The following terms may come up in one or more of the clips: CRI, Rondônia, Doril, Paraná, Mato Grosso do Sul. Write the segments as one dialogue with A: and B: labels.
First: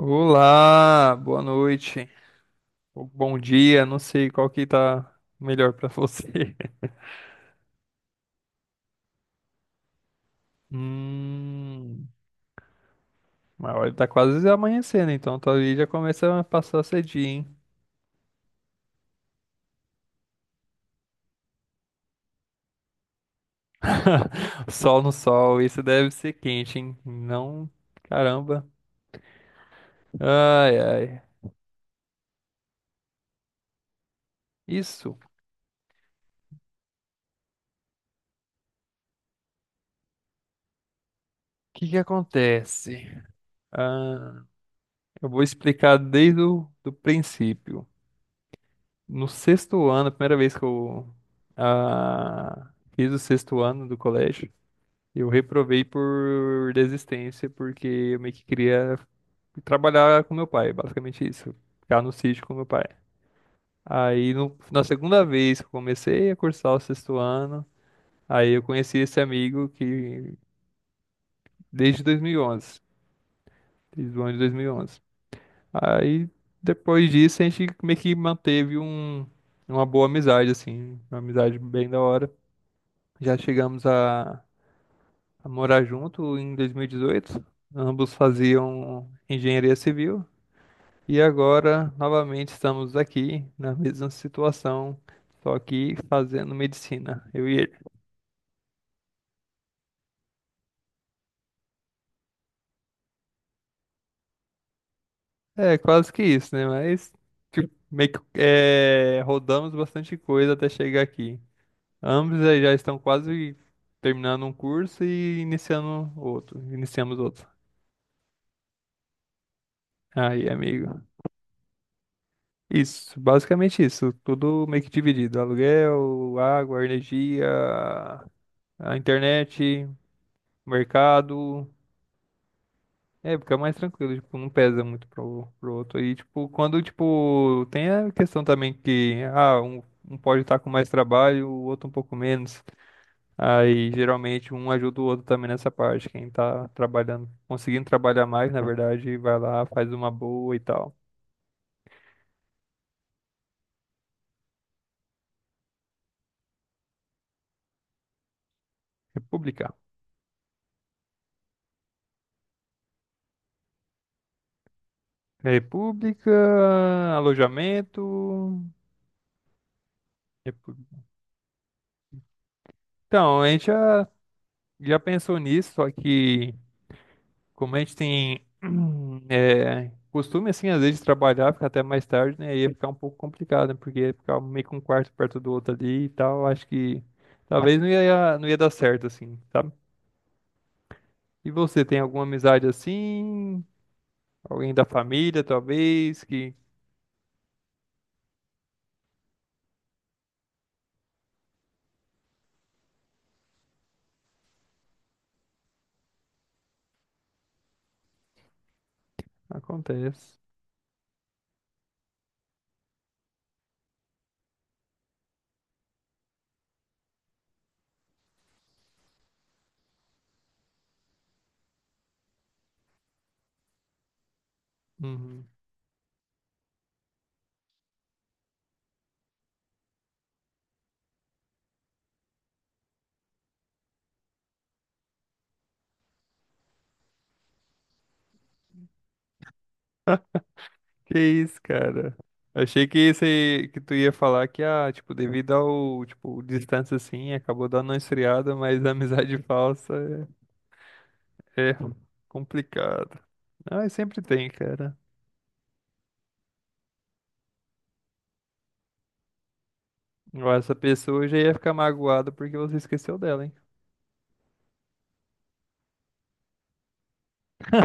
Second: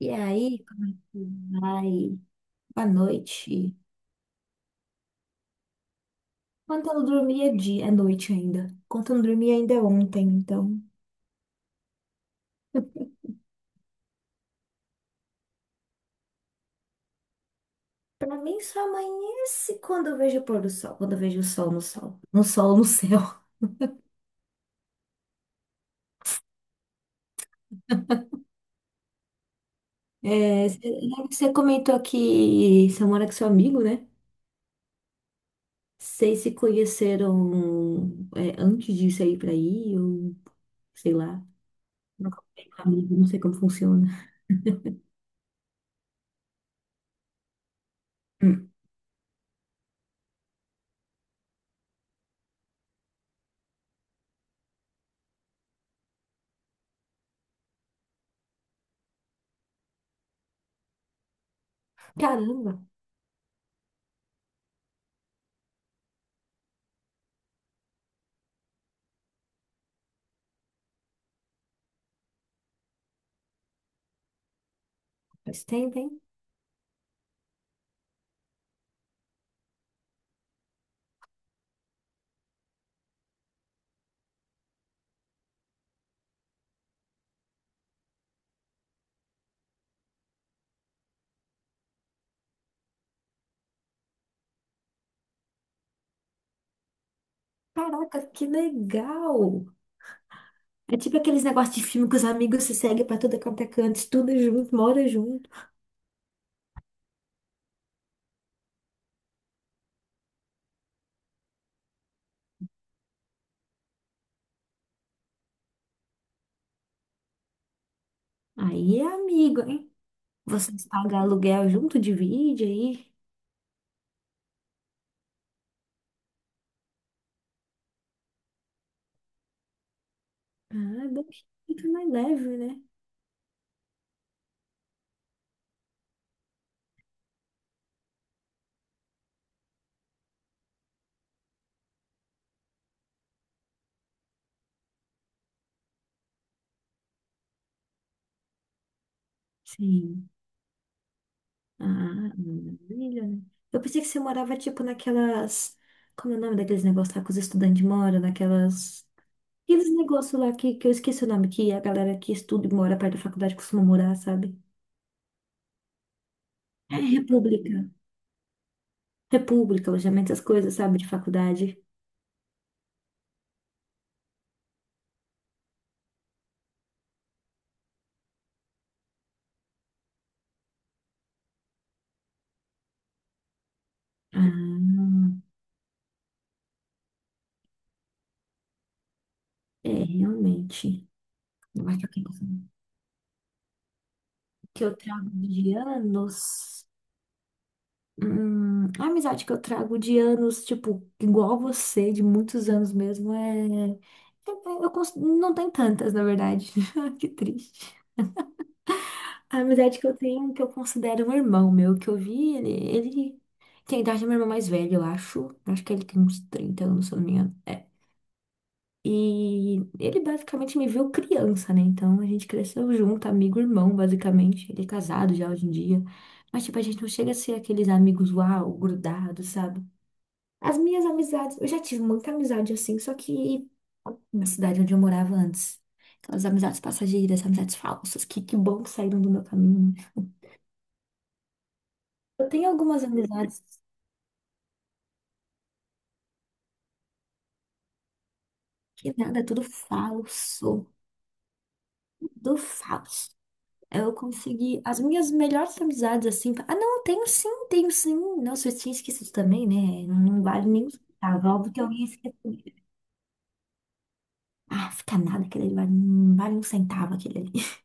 A: E aí, como é
B: boa
A: que
B: noite,
A: vai? Boa
B: ou bom
A: noite.
B: dia, não sei qual que tá melhor pra você.
A: Quando eu não dormi é dia, é noite ainda. Quando eu não dormi ainda é ontem, então.
B: Hum, mas olha, tá quase amanhecendo, então talvez já comece a passar cedinho, hein?
A: Pra mim só amanhece quando eu vejo o pôr do sol, quando eu vejo o sol no sol, no sol no céu.
B: Sol no sol, isso deve ser quente, hein? Não, caramba.
A: É,
B: Ai, ai.
A: né, você comentou que você mora com seu amigo, né?
B: Isso, o
A: Vocês se conheceram é, antes de sair pra aí, ou sei lá.
B: que que
A: Nunca falei com
B: acontece?
A: amigo, não sei como funciona.
B: Ah, eu vou explicar desde o do princípio.
A: Hum.
B: No sexto ano, a primeira vez que eu fiz o sexto ano do colégio, eu reprovei por desistência, porque eu meio que queria trabalhar com meu pai, basicamente isso. Ficar no sítio com meu
A: Caramba,
B: pai. Aí, na segunda vez que eu comecei a cursar o sexto ano, aí eu conheci esse amigo que desde 2011, desde o ano de 2011.
A: faz tempo, hein?
B: Aí, depois disso, a gente meio que manteve uma boa amizade, assim, uma amizade bem da hora. Já chegamos a morar junto em 2018. Ambos faziam engenharia civil e agora novamente estamos aqui na mesma situação, só que fazendo medicina, eu e ele.
A: Caraca, que legal! É tipo aqueles negócios de filme que os amigos se seguem pra tudo quanto é canto, estuda junto, mora junto.
B: É, quase que isso, né? Mas tipo, meio que é, rodamos bastante coisa até chegar aqui. Ambos aí já estão quase terminando um curso e iniciando outro. Iniciamos outro.
A: Aí é amigo, hein?
B: Aí,
A: Vocês
B: amigo.
A: pagam aluguel junto, divide aí.
B: Isso, basicamente isso. Tudo meio que dividido. Aluguel, água, energia, a internet,
A: Ah, é bom,
B: mercado.
A: fica mais leve, né?
B: É, fica mais tranquilo, tipo, não pesa muito pro outro. E, tipo, quando, tipo, tem a questão também que, ah, um pode estar com mais trabalho, o outro um pouco menos. Aí, geralmente, um ajuda o outro também nessa parte. Quem tá trabalhando, conseguindo trabalhar mais, na verdade, vai lá, faz uma
A: Sim.
B: boa e tal.
A: Ah, maravilha, né? Eu pensei que você morava, tipo, naquelas... Como é o nome daqueles negócios lá que os estudantes moram? Naquelas...
B: República.
A: Aqueles negócios lá que eu esqueci o nome, que a galera que estuda e mora perto da faculdade costuma morar, sabe? É
B: República,
A: República.
B: alojamento.
A: República, alojamento, essas coisas,
B: repu-
A: sabe? De faculdade.
B: Então, a gente já pensou nisso, só que como a gente tem é, costume, assim, às vezes de trabalhar, ficar até mais tarde, né? Ia ficar um pouco complicado, né? Porque ia ficar meio que um quarto perto
A: Ah.
B: do outro ali e tal. Acho que talvez não ia dar certo, assim, sabe?
A: É, realmente.
B: E você
A: Mas
B: tem
A: que eu
B: alguma
A: tenho
B: amizade assim? Alguém
A: que
B: da
A: eu trago
B: família,
A: de
B: talvez, que
A: anos. A amizade que eu trago de anos, tipo, igual você, de muitos anos mesmo, é. Eu não tem tantas, na verdade. Que triste. A amizade que eu
B: acontece.
A: tenho, que eu considero um irmão meu, que eu vi, ele tem a idade do meu irmão mais velho, eu acho. Acho que ele tem uns 30 anos, se eu não me engano. É, e ele basicamente me viu criança, né? Então a gente cresceu junto, amigo, irmão, basicamente. Ele é casado
B: Uhum.
A: já hoje em dia. Mas, tipo, a gente não chega a ser aqueles amigos uau, grudados, sabe? As minhas amizades, eu já tive muita amizade assim, só que na cidade onde eu morava antes. Aquelas amizades passageiras, amizades falsas, que bom que saíram do meu caminho, né?
B: Que isso, cara?
A: Eu tenho
B: Achei que
A: algumas amizades
B: esse que tu ia falar que ah, tipo, devido ao, tipo, distância assim, acabou dando uma esfriada, mas a
A: que
B: amizade
A: nada, é tudo
B: falsa
A: falso,
B: é
A: tudo
B: complicado.
A: falso.
B: Ah,
A: Eu
B: sempre tem,
A: consegui
B: cara.
A: as minhas melhores amizades, assim. Ah, não, tenho sim, tenho sim. Nossa, eu tinha esquecido também, né? Não
B: Ó,
A: vale
B: essa
A: nem um
B: pessoa já
A: centavo. É
B: ia ficar
A: óbvio que alguém
B: magoada porque
A: esqueceu.
B: você esqueceu dela, hein?
A: Ah, fica nada, aquele ali vale, não vale um centavo, aquele ali.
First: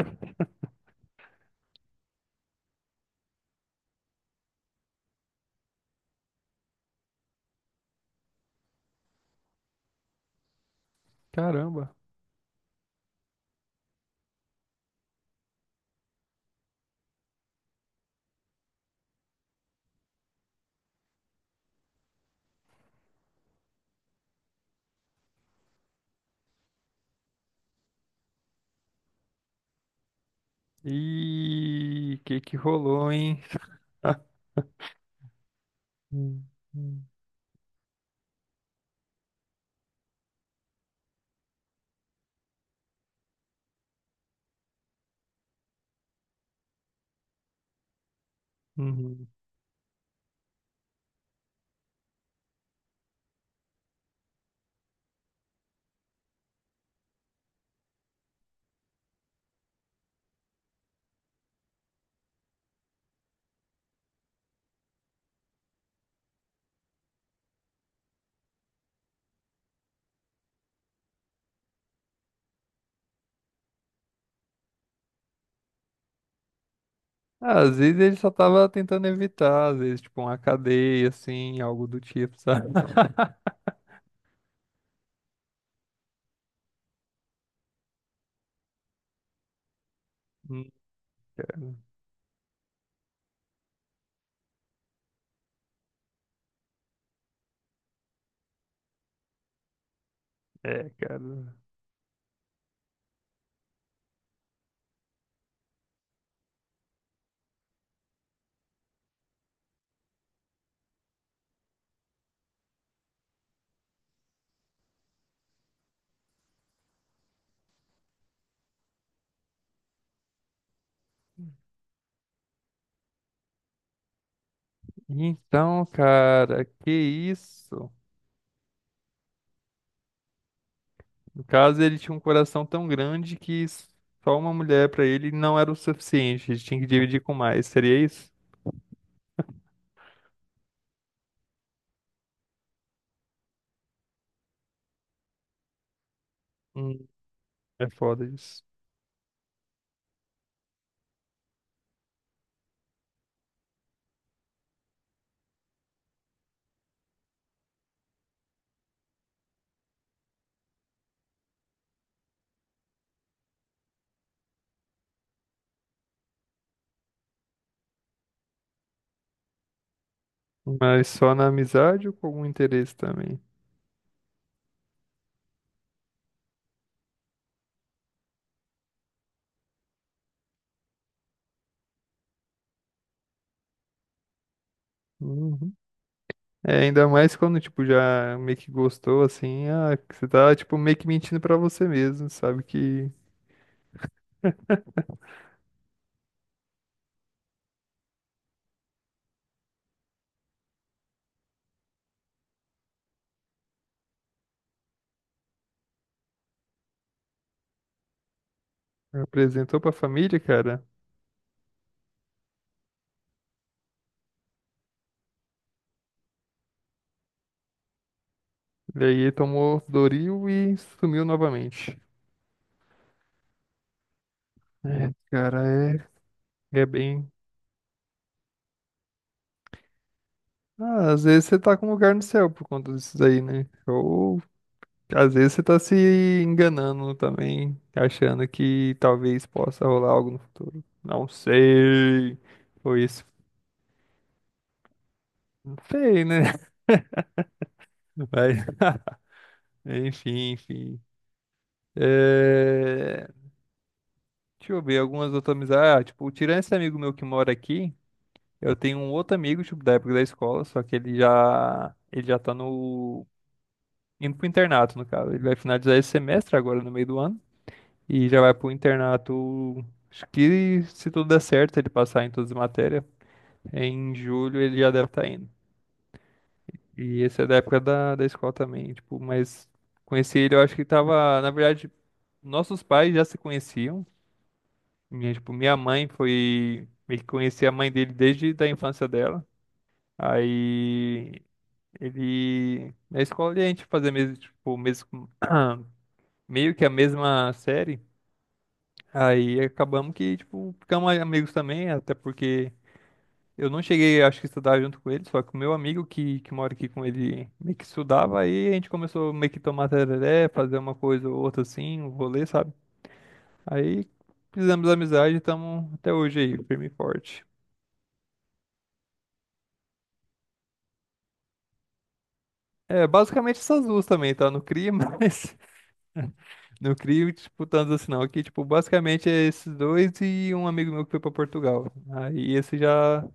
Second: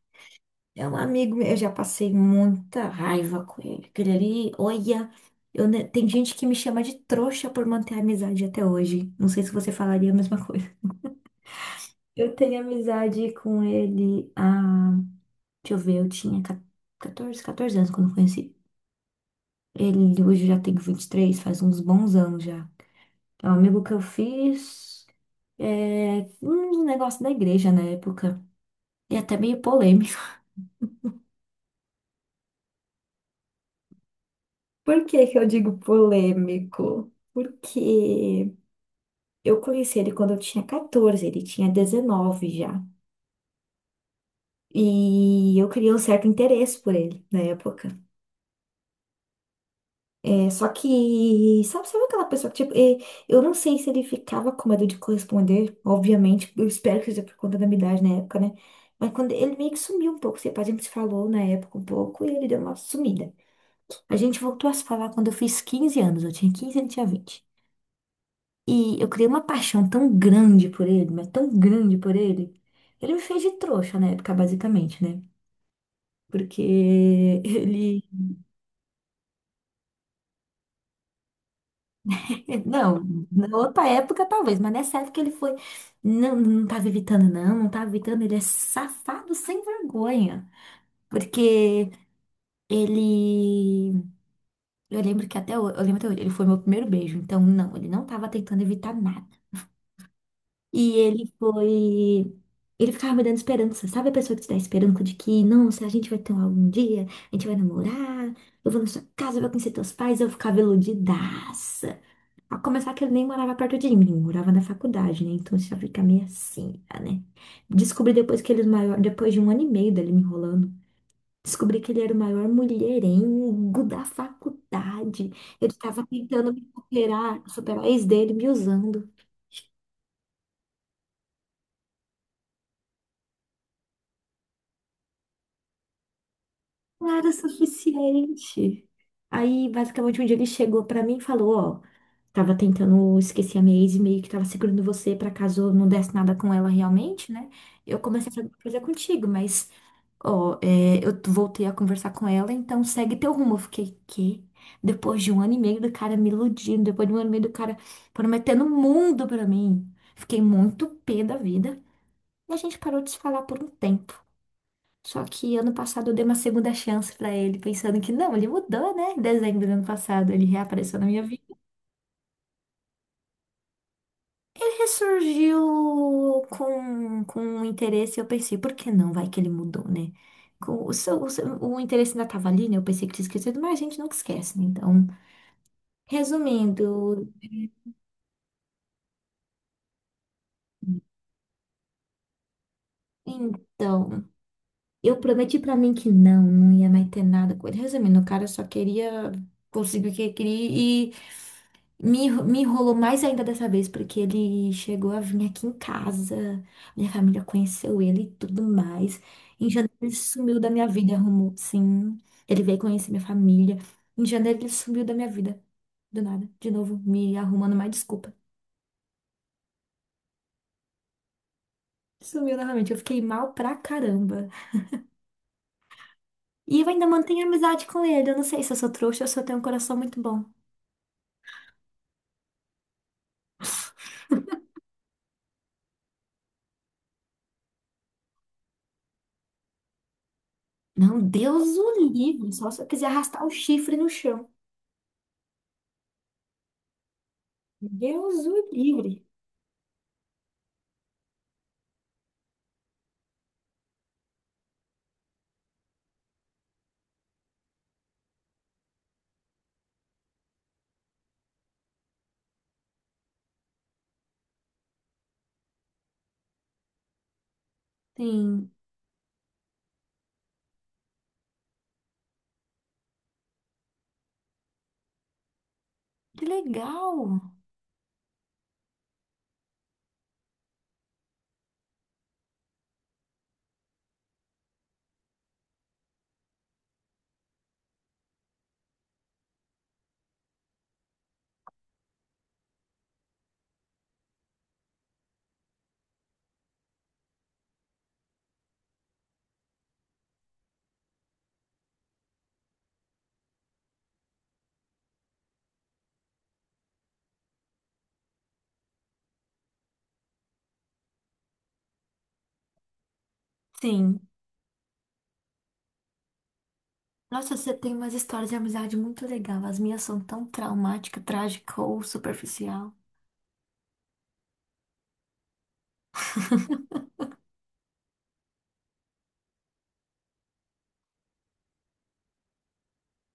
A: É um amigo meu, eu já passei muita raiva com ele. Aquele ali, olha, tem gente que me chama de trouxa por manter a amizade até hoje. Não sei se você falaria a mesma coisa.
B: Caramba.
A: Eu tenho amizade com ele há, deixa eu ver, eu tinha catorze anos quando eu conheci. Ele hoje já tem 23, faz uns bons anos já. É um amigo que eu fiz, é, um negócio da igreja na época. E até meio polêmico.
B: E que rolou, hein?
A: Por que que eu digo
B: Hum, hum,
A: polêmico? Porque eu conheci ele quando eu tinha 14, ele tinha 19 já. E eu criei um certo interesse por ele na época.
B: uhum.
A: É, só que, sabe, aquela pessoa que, tipo, é, eu não sei se ele ficava com medo de corresponder, obviamente, eu espero que seja por conta da minha idade na época, né? Mas quando ele meio que sumiu um pouco, tipo, a gente se falou na época um pouco e ele deu uma sumida. A gente voltou a se falar quando eu fiz 15 anos, eu tinha 15 e ele tinha 20. E eu criei uma paixão tão grande por ele, mas tão grande por ele. Ele me fez de trouxa na época, basicamente, né? Porque
B: Ah, às vezes
A: ele.
B: ele só tava tentando evitar, às vezes, tipo, uma cadeia, assim, algo do tipo,
A: É,
B: sabe?
A: não, na outra época talvez, mas nessa época ele foi. Não, não tava evitando, não, não tava evitando. Ele é safado sem vergonha.
B: Hum,
A: Porque ele. Eu lembro que até hoje, eu lembro até hoje, ele foi meu primeiro beijo. Então, não, ele não tava tentando evitar nada.
B: é,
A: E ele
B: cara.
A: foi. Ele ficava me dando esperança. Sabe a pessoa que te dá esperança de que, não, se a gente vai ter um algum dia, a gente vai namorar, eu vou na sua casa, eu vou conhecer teus pais, eu ficava iludidaça. A começar que ele nem morava perto de mim, morava na faculdade, né? Então isso já fica meio assim, tá, né? Descobri depois que ele era o maior, depois de um ano e meio dele me enrolando, descobri que ele era o maior mulherengo da faculdade. Ele
B: Então,
A: estava tentando
B: cara,
A: me
B: que
A: superar, superar a
B: isso?
A: ex dele, me usando.
B: No caso, ele tinha um coração tão grande que só uma mulher pra ele não era o suficiente. Ele tinha que
A: Não
B: dividir
A: era
B: com mais. Seria isso?
A: suficiente. Aí, basicamente, um dia ele chegou pra mim e falou, ó, tava tentando esquecer a minha ex e meio que tava segurando você pra caso não desse nada com ela
B: Hum,
A: realmente, né?
B: é
A: Eu
B: foda
A: comecei a fazer
B: isso.
A: coisa contigo, mas, ó, é, eu voltei a conversar com ela, então segue teu rumo. Eu fiquei, quê? Depois de um ano e meio do cara me iludindo, depois de um ano e meio do cara prometendo o mundo pra mim. Fiquei muito pé da vida. E a gente parou de se falar por um tempo. Só que ano passado eu dei uma segunda chance pra ele, pensando que não, ele mudou, né? Em dezembro do ano passado ele reapareceu na
B: Mas
A: minha
B: só na
A: vida.
B: amizade ou com algum interesse também?
A: Ele ressurgiu com um interesse, eu pensei, por que não? Vai que ele mudou, né? O interesse ainda tava ali, né? Eu pensei que tinha esquecido, mas a gente nunca esquece, né? Então,
B: Uhum. É,
A: resumindo,
B: ainda mais quando, tipo, já meio que gostou, assim, ah, que você tá, tipo, meio que mentindo pra você mesmo, sabe? Que
A: então, eu prometi pra mim que não, não ia mais ter nada com ele. Resumindo, o cara só queria conseguir o que queria. Me enrolou mais ainda dessa vez, porque ele chegou a vir aqui em casa, minha família conheceu ele e tudo mais. Em
B: apresentou pra
A: janeiro ele
B: família,
A: sumiu da
B: cara.
A: minha vida, arrumou, sim. Ele veio conhecer minha família. Em janeiro ele sumiu da minha vida, do nada, de novo, me arrumando mais desculpa.
B: E aí ele tomou Doril e sumiu novamente.
A: Sumiu novamente, eu fiquei mal pra caramba.
B: É, cara, é,
A: E
B: é
A: eu ainda
B: bem.
A: mantenho amizade com ele, eu não sei se eu sou trouxa ou se eu tenho um coração muito bom.
B: Ah, às vezes você tá com lugar no céu por conta disso daí, né? Ou às vezes você tá se enganando também, achando que talvez possa rolar algo no futuro.
A: Não,
B: Não
A: Deus o
B: sei.
A: livre, só se eu
B: Foi
A: quiser
B: isso.
A: arrastar o chifre no chão.
B: Feio, né?
A: Deus
B: Mas,
A: o livre.
B: enfim, enfim. É... Deixa eu ver algumas outras amizades. Ah, tipo, tirando esse amigo meu que mora aqui, eu tenho um outro amigo, tipo, da época da escola, só que ele já tá no... indo pro internato, no caso. Ele vai finalizar esse semestre agora, no meio do ano. E já vai pro
A: Sim.
B: internato. Acho que se tudo der certo, ele passar em todas as matérias, em julho ele já deve estar indo.
A: Que legal!
B: E esse é da época da escola também, tipo, mas conheci ele, eu acho que tava, na verdade, nossos pais já se conheciam. Minha, tipo, minha mãe foi, meio que conhecia a mãe dele desde da infância dela. Aí ele, na escola a gente fazia mesmo, tipo, mesmo, meio que a mesma série. Aí acabamos que, tipo, ficamos amigos também, até porque eu não cheguei, acho que, a estudar junto com ele, só que o meu amigo que mora aqui com ele meio que estudava, aí a gente começou meio que tomar tereré, fazer uma coisa ou outra assim, um rolê, sabe? Aí
A: Sim.
B: fizemos amizade e estamos até hoje aí, firme e forte.
A: Nossa, você tem umas histórias de amizade muito legal. As minhas são tão traumática, trágica ou superficial.
B: É, basicamente essas duas também, tá? No CRI, mas no CRI, tipo, tanto assim não. Aqui, tipo, basicamente é esses dois e um amigo meu que foi pra Portugal. Aí esse já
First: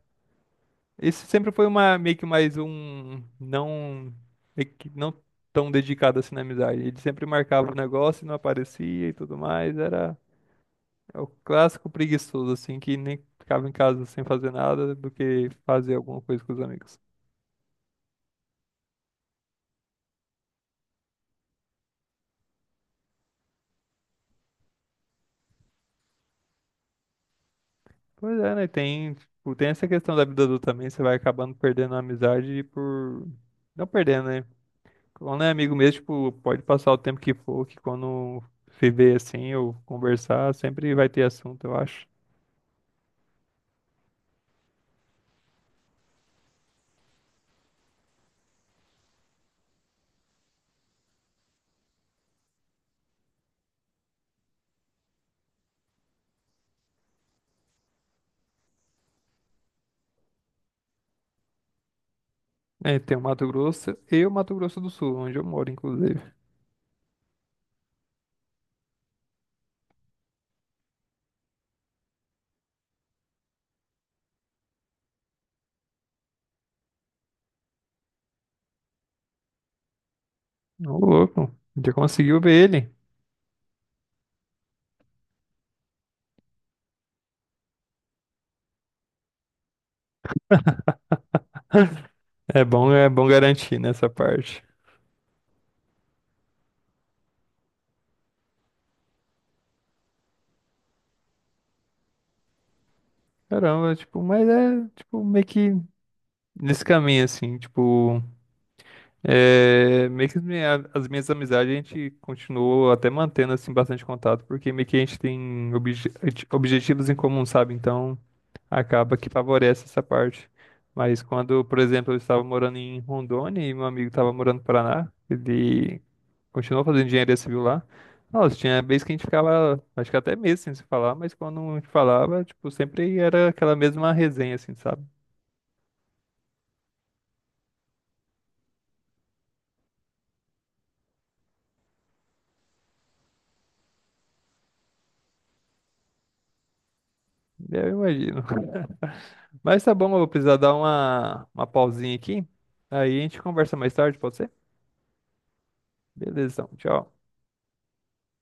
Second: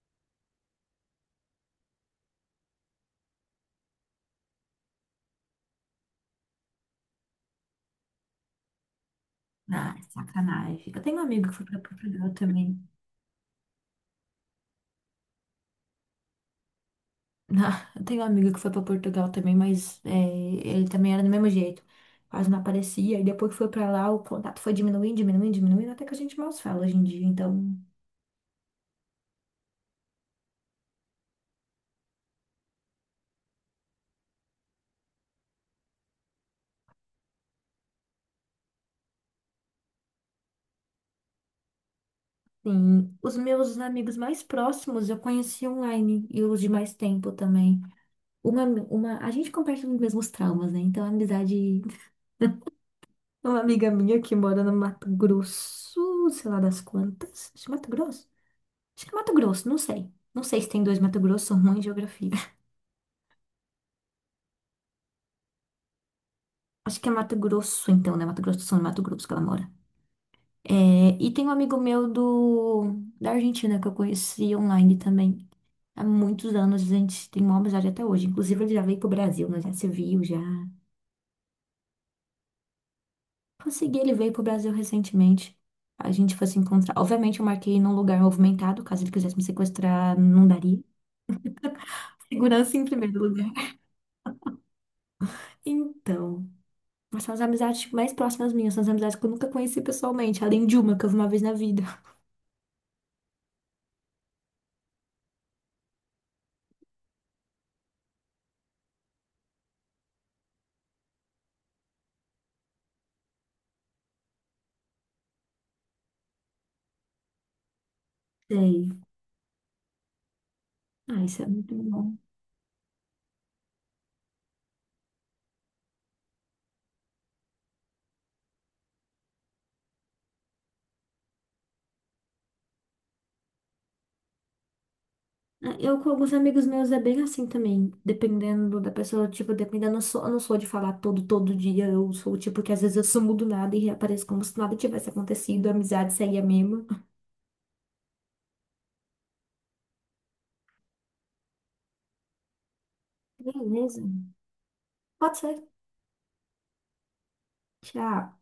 B: isso sempre foi uma meio que mais um não meio que não tão dedicado assim na amizade. Ele sempre marcava o negócio e não aparecia e tudo mais.
A: Ah, é
B: Era
A: sacanagem. Eu tenho
B: é
A: um
B: o
A: amigo que foi pra
B: clássico
A: Portugal
B: preguiçoso assim
A: também.
B: que nem ficava em casa sem fazer nada do que fazer alguma coisa com os amigos.
A: Não, eu tenho um amigo que foi para Portugal também, mas é, ele também era do mesmo jeito. Quase não aparecia. E depois que foi para lá, o contato foi diminuindo, diminuindo, diminuindo, até que a gente mal se fala hoje em dia. Então,
B: Pois é, né? Tem, tipo, tem essa questão da vida adulta também, você vai acabando perdendo a amizade por não perdendo, né? Quando é amigo mesmo, tipo, pode passar o tempo que for, que quando se vê assim ou conversar, sempre vai ter assunto, eu acho.
A: sim, os meus amigos mais próximos eu conheci online e os de mais tempo também. A gente compartilha os mesmos traumas, né? Então, a amizade. Uma amiga minha que mora no Mato Grosso, sei lá das quantas. Acho que é Mato Grosso? Acho que é Mato Grosso, não sei. Não sei se tem dois Mato Grosso, sou ruim em geografia.
B: É, tem o Mato Grosso e o Mato Grosso do Sul, onde eu moro, inclusive.
A: Acho que é Mato Grosso, então, né? Mato Grosso do Sul, no Mato Grosso que ela mora. É, e tem um amigo meu do, da Argentina que eu conheci online também. Há muitos anos, a gente tem uma amizade até hoje. Inclusive, ele já veio pro Brasil, nós já se viu, já.
B: Ô, louco, já conseguiu ver ele.
A: Consegui, ele veio pro Brasil recentemente. A gente foi se encontrar. Obviamente, eu marquei num lugar movimentado, caso ele quisesse me sequestrar, não daria. Segurança em
B: É
A: primeiro
B: bom
A: lugar.
B: garantir nessa parte.
A: Então, mas são as amizades tipo, mais próximas minhas, são as amizades que eu nunca conheci pessoalmente, além de uma que eu vi uma vez na vida.
B: Caramba, tipo, mas é, tipo, meio que nesse caminho, assim, tipo, é, meio que as minhas amizades a gente continuou até mantendo, assim, bastante contato, porque meio que a gente tem objetivos em comum, sabe? Então,
A: Sei.
B: acaba que favorece essa parte. Mas
A: Ah, isso é
B: quando,
A: muito
B: por exemplo,
A: bom.
B: eu estava morando em Rondônia e meu amigo estava morando no Paraná, ele continuou fazendo engenharia civil lá. Nossa, tinha vez que a gente ficava, acho que até meses sem se falar, mas quando a gente falava, tipo, sempre era aquela mesma resenha, assim, sabe?
A: Ah, eu com alguns amigos meus é bem assim também, dependendo da pessoa, tipo, dependendo, eu não sou de falar todo dia, eu sou o tipo que às vezes eu sumo do nada e reapareço como se nada tivesse acontecido, a amizade segue a mesma.
B: Eu imagino. Mas tá bom, eu vou precisar dar uma pausinha aqui. Aí a gente conversa mais
A: Beleza.
B: tarde, pode ser?
A: Pode ser.
B: Beleza, então, tchau.
A: Tchau.